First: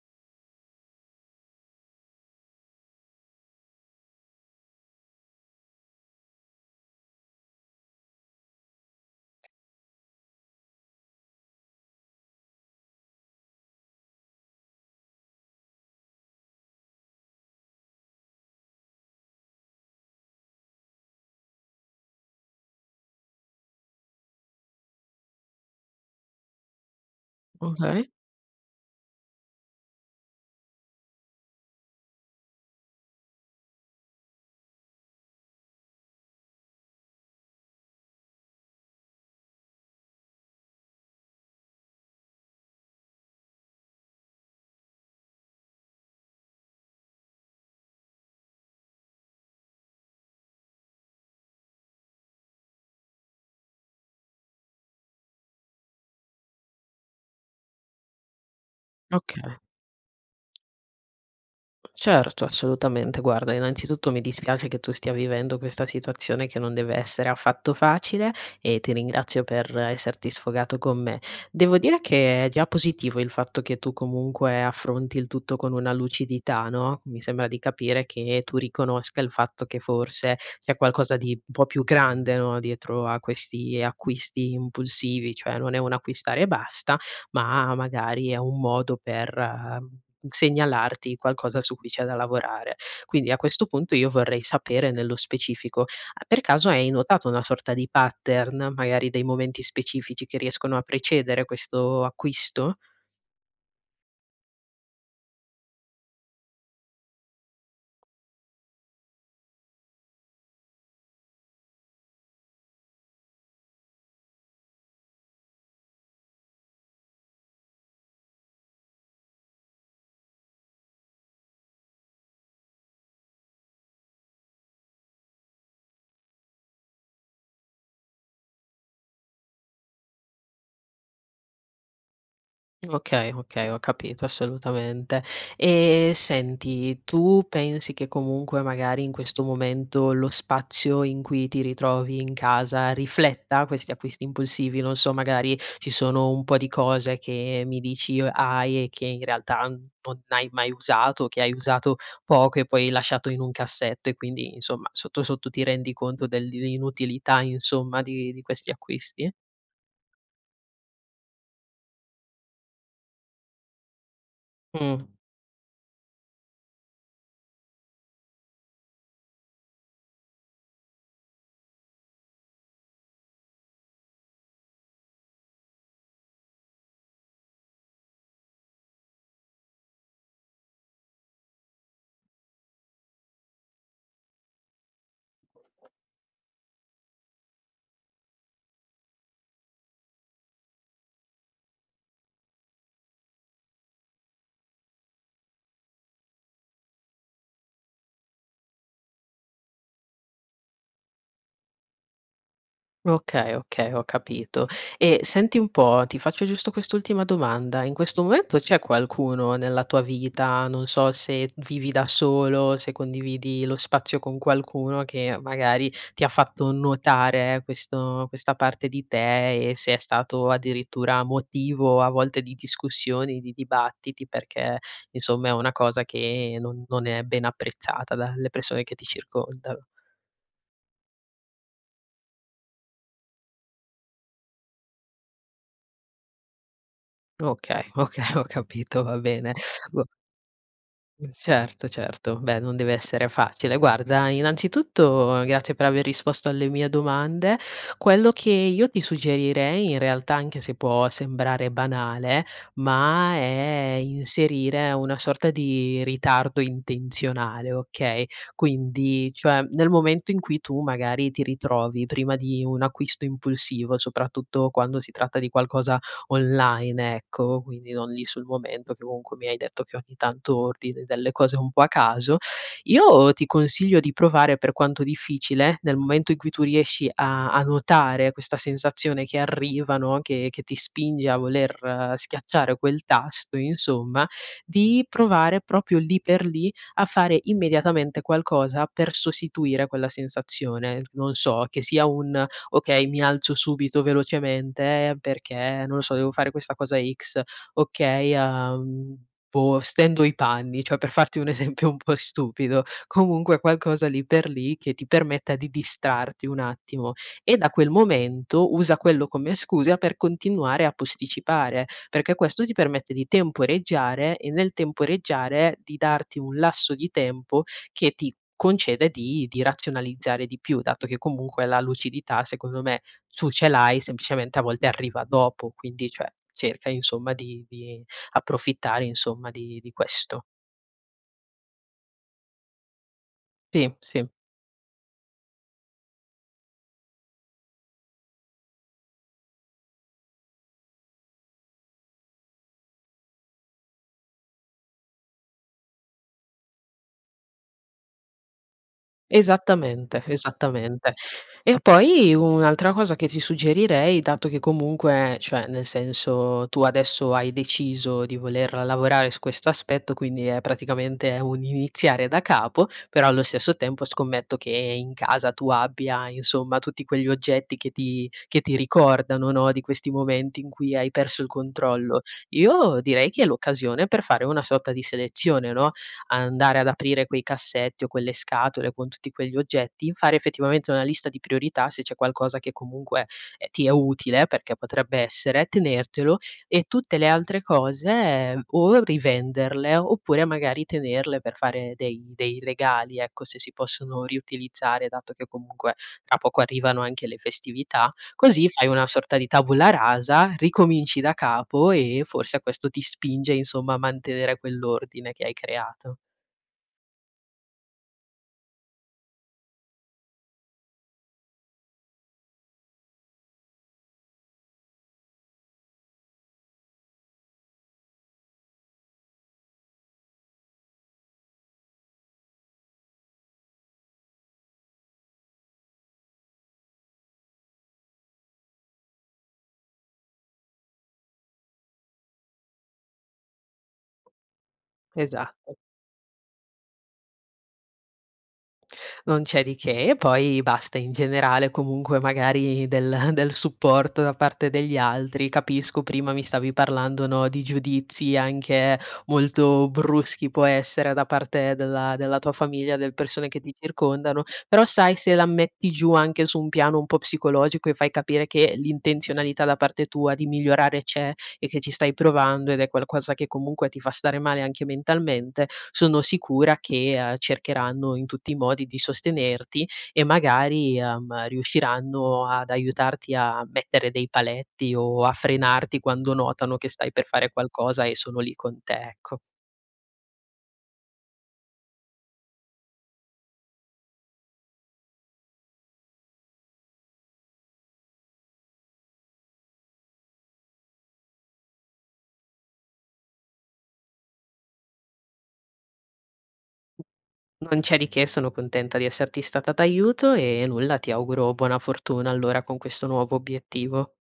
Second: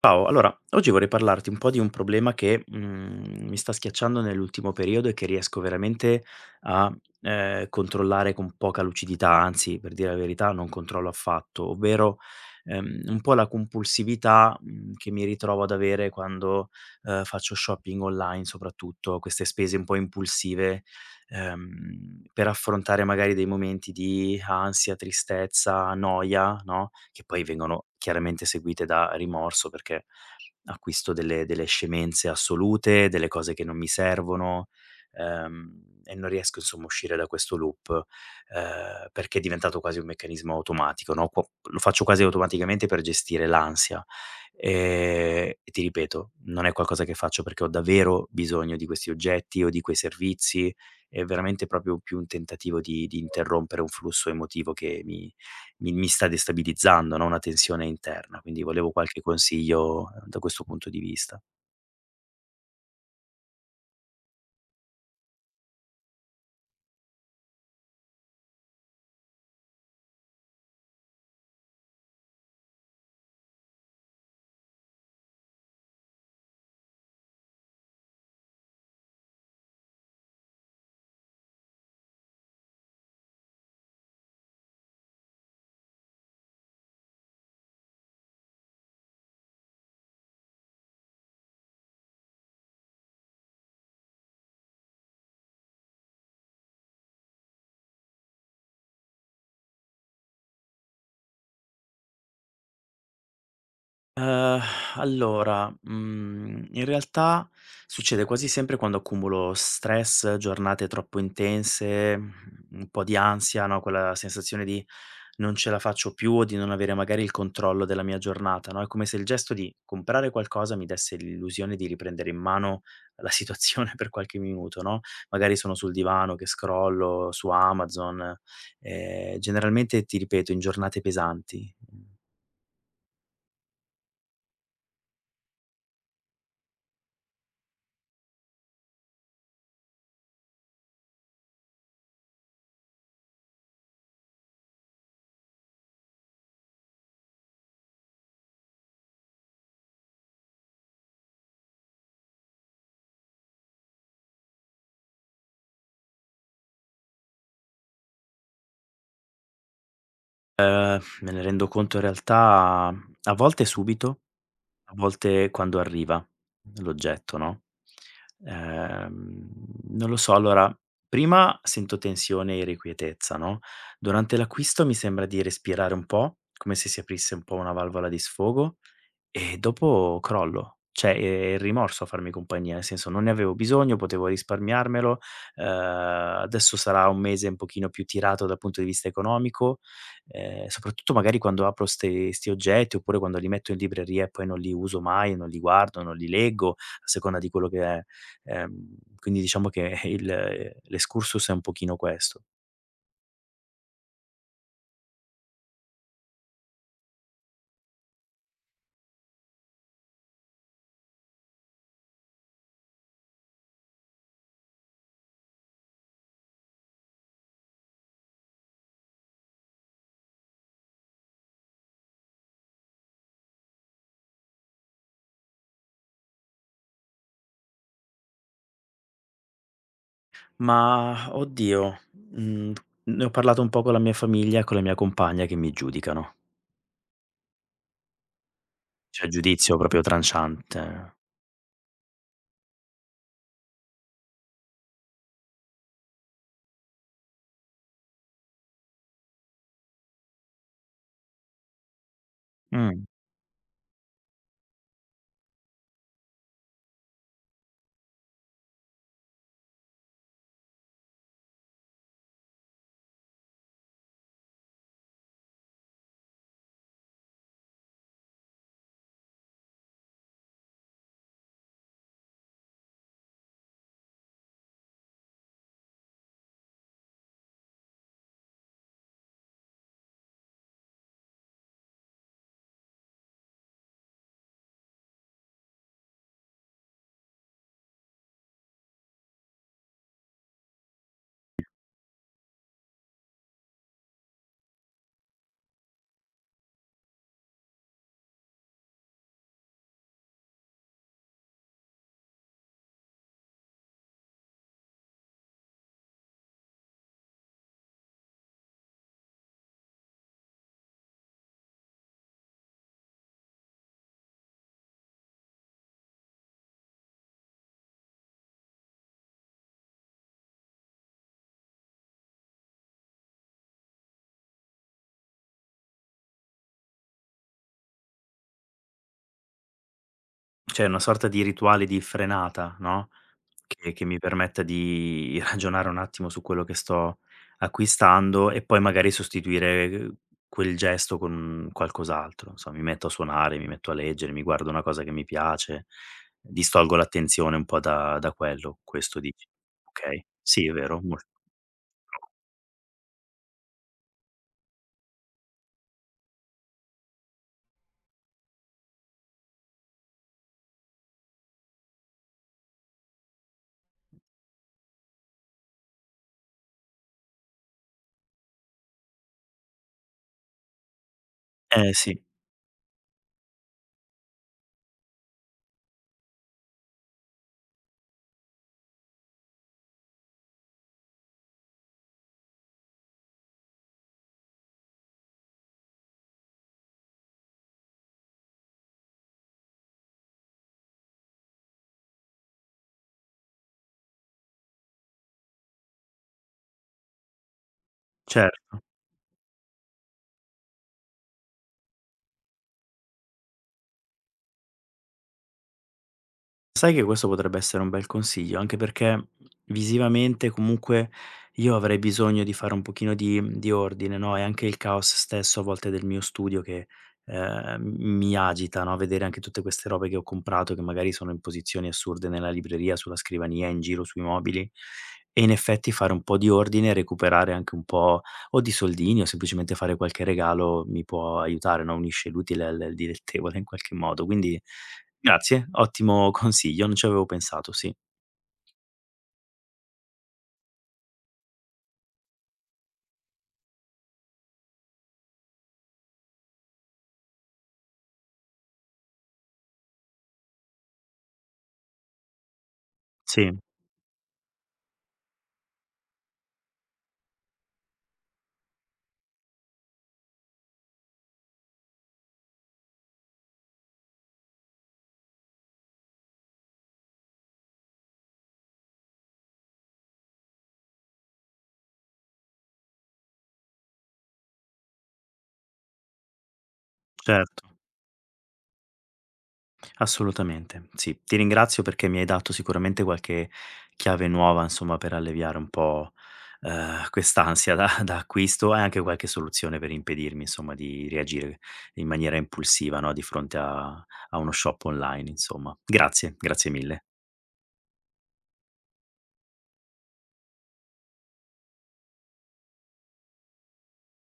Ciao, allora oggi vorrei parlarti un po' di un problema che, mi sta schiacciando nell'ultimo periodo e che riesco veramente a, controllare con poca lucidità, anzi, per dire la verità, non controllo affatto, ovvero, un po' la compulsività, che mi ritrovo ad avere quando, faccio shopping online soprattutto, queste spese un po' impulsive per affrontare magari dei momenti di ansia, tristezza, noia, no, che poi vengono Okay, chiaramente seguite da rimorso perché acquisto delle scemenze assolute, delle cose che non mi servono, e non riesco insomma a uscire da questo loop, perché è diventato quasi un meccanismo automatico, no, qua lo faccio quasi automaticamente per gestire l'ansia. E ti ripeto, non è qualcosa che faccio perché ho davvero bisogno di questi oggetti o di quei servizi, è veramente proprio più un tentativo di interrompere un flusso emotivo che mi sta destabilizzando, no, una tensione interna. Quindi volevo qualche okay. consiglio, da questo punto di vista. Certo, assolutamente. Guarda, innanzitutto mi dispiace che tu stia vivendo questa situazione che non deve essere affatto facile e ti ringrazio per esserti sfogato con me. Devo dire che è già positivo il fatto che tu comunque affronti il tutto con una lucidità, no, mi sembra di capire che tu riconosca il fatto che forse c'è qualcosa di un po' più grande, no, dietro a questi acquisti impulsivi, cioè non è un acquistare e basta, ma magari è un modo per, mhmm, segnalarti qualcosa su cui c'è da lavorare. Quindi a questo punto io vorrei sapere nello specifico: ah, per caso hai notato una sorta di pattern, magari dei momenti specifici che riescono a precedere questo acquisto? Ehm, in realtà succede quasi sempre quando accumulo stress, giornate troppo intense, un po' di ansia, no, quella sensazione di non ce la faccio più o di non avere magari il controllo della mia giornata, no, è come se il gesto di comprare qualcosa mi desse l'illusione di riprendere in mano la situazione per qualche minuto, no, magari sono sul divano che scrollo su Amazon, generalmente ti ripeto in giornate pesanti. Okay, okay, ho capito assolutamente. E senti, tu pensi che comunque magari in questo momento lo spazio in cui ti ritrovi in casa rifletta questi acquisti impulsivi? Non so, magari ci sono un po' di cose che mi dici hai e che in realtà non hai mai usato, che hai usato poco e poi lasciato in un cassetto e quindi insomma sotto sotto ti rendi conto dell'inutilità insomma di questi acquisti? Me ne rendo conto in realtà a volte subito, a Mh. volte quando arriva l'oggetto, no, ehm, non lo so, allora prima sento tensione e irrequietezza, no, durante l'acquisto mi sembra di respirare un po', come se si aprisse un po' una valvola di sfogo e dopo crollo. Cioè, è il rimorso a farmi compagnia, nel senso non ne avevo bisogno, potevo risparmiarmelo, adesso sarà un mese un pochino più tirato dal punto di vista economico, soprattutto magari quando apro 'ste 'sti oggetti, oppure quando li metto in libreria e poi non li uso mai, non li guardo, non li leggo, a seconda di quello che è. Quindi diciamo che il l'excursus è un pochino questo. Okay, okay, ho capito. E senti un po', ti faccio giusto quest'ultima domanda: in questo momento c'è qualcuno nella tua vita, non so se vivi da solo, se condividi lo spazio con qualcuno, che magari ti ha fatto notare questo questa parte di te e se è stato addirittura motivo a volte di discussioni, di dibattiti, perché insomma è una cosa che non è ben apprezzata dalle persone che ti circondano. Ma oddio, mhmm, ne ho parlato un po' con la mia famiglia e con la mia compagna che mi giudicano. Okay, okay, ho capito, va Cioè bene. giudizio proprio Boh. tranciante. Certo, certo. Beh, non deve essere facile. Guarda, innanzitutto grazie per aver risposto alle mie domande. Quello che io ti suggerirei, in realtà, anche se può sembrare banale, Mh. ma è inserire una sorta di ritardo intenzionale, okay, quindi, cioè, nel momento in cui tu magari ti ritrovi prima di un acquisto impulsivo, soprattutto quando si tratta di qualcosa online, ecco, quindi non lì sul momento che comunque mi hai detto che ogni tanto ordini delle cose un po' a caso. Io ti consiglio di provare per quanto difficile, nel momento in cui tu riesci a notare questa sensazione che arriva, no, che ti spinge a voler schiacciare quel tasto insomma, di provare proprio lì per lì a fare immediatamente qualcosa per sostituire quella sensazione. Non so, che sia un okay, mi alzo subito velocemente perché, non lo so, devo fare questa cosa X, okay, boh, stendo i panni, cioè per farti un esempio un po' stupido, comunque qualcosa lì per lì che ti permetta di distrarti un attimo e da quel momento usa quello come scusa per continuare a posticipare, perché questo ti permette di temporeggiare e nel temporeggiare di darti un lasso di tempo che ti concede di razionalizzare di più, dato che comunque la lucidità secondo me tu ce l'hai, semplicemente a volte arriva dopo, quindi cioè cerca insomma di approfittare insomma di questo. Cioè una sorta di rituale di frenata, no, Sì, che mi sì. permetta di ragionare un attimo su quello che sto acquistando e poi magari sostituire quel gesto con qualcos'altro. Non so, mi metto a suonare, mi metto a leggere, mi guardo una cosa che mi piace, distolgo l'attenzione un po' da quello, questo dici? Esattamente, Okay. Sì, è vero, esattamente. mol E poi un'altra cosa che ti suggerirei, dato che comunque, cioè nel senso, tu adesso hai deciso di voler lavorare su questo aspetto, quindi è praticamente è un iniziare da capo, però allo stesso tempo scommetto che in casa tu abbia, insomma, tutti quegli oggetti che ti ricordano, no, di questi momenti in cui hai perso il eh sì, controllo. Io direi che è l'occasione per fare una sorta di selezione, no, andare ad aprire quei cassetti o quelle scatole con tutti quegli oggetti, fare effettivamente una lista di priorità se c'è qualcosa che comunque, ti è utile, perché potrebbe essere, tenertelo e tutte le altre cose, o rivenderle oppure magari tenerle per fare dei regali, ecco, se si possono riutilizzare, dato che comunque tra poco arrivano anche le festività, così certo. fai una sorta di tabula rasa, ricominci da capo e forse questo ti spinge, insomma, a mantenere quell'ordine che hai creato. Sai che questo potrebbe essere un bel consiglio, anche perché visivamente comunque io avrei bisogno di fare un pochino di di ordine, no, e anche il caos stesso a volte del mio studio che, mi agita, no, vedere anche tutte queste robe che ho comprato, che magari sono in posizioni assurde nella libreria, sulla scrivania, in giro sui mobili, e in effetti fare un po' di ordine e recuperare anche un po' o di soldini o semplicemente fare qualche regalo mi può aiutare, no, unisce l'utile al dilettevole in qualche modo. Quindi grazie, Esatto, ottimo consiglio, non ci avevo pensato, sì. non c'è di che. E poi basta, in generale comunque magari del supporto da parte degli altri. Capisco, prima mi stavi parlando, no, di giudizi anche molto bruschi, può essere, da parte della tua famiglia, delle persone Sì, che ti circondano, però sai se la metti giù anche su un piano un po' psicologico e fai capire che l'intenzionalità da parte tua di migliorare c'è e che ci stai provando ed è qualcosa che comunque ti fa stare male anche mentalmente, sono sicura che, cercheranno in tutti i modi di sostenerti e magari, riusciranno ad aiutarti a mettere dei paletti o a frenarti quando notano che stai per fare certo, qualcosa e sono lì con te, ecco. assolutamente. Sì, ti ringrazio perché mi hai dato sicuramente qualche chiave nuova, insomma, per alleviare un po', quest'ansia da acquisto e anche qualche soluzione per impedirmi, insomma, di reagire in maniera impulsiva, no, di fronte a a uno shop online, insomma. Grazie, grazie mille. Non c'è di che, sono contenta di esserti stata d'aiuto e nulla, ti auguro buona fortuna allora con questo nuovo obiettivo.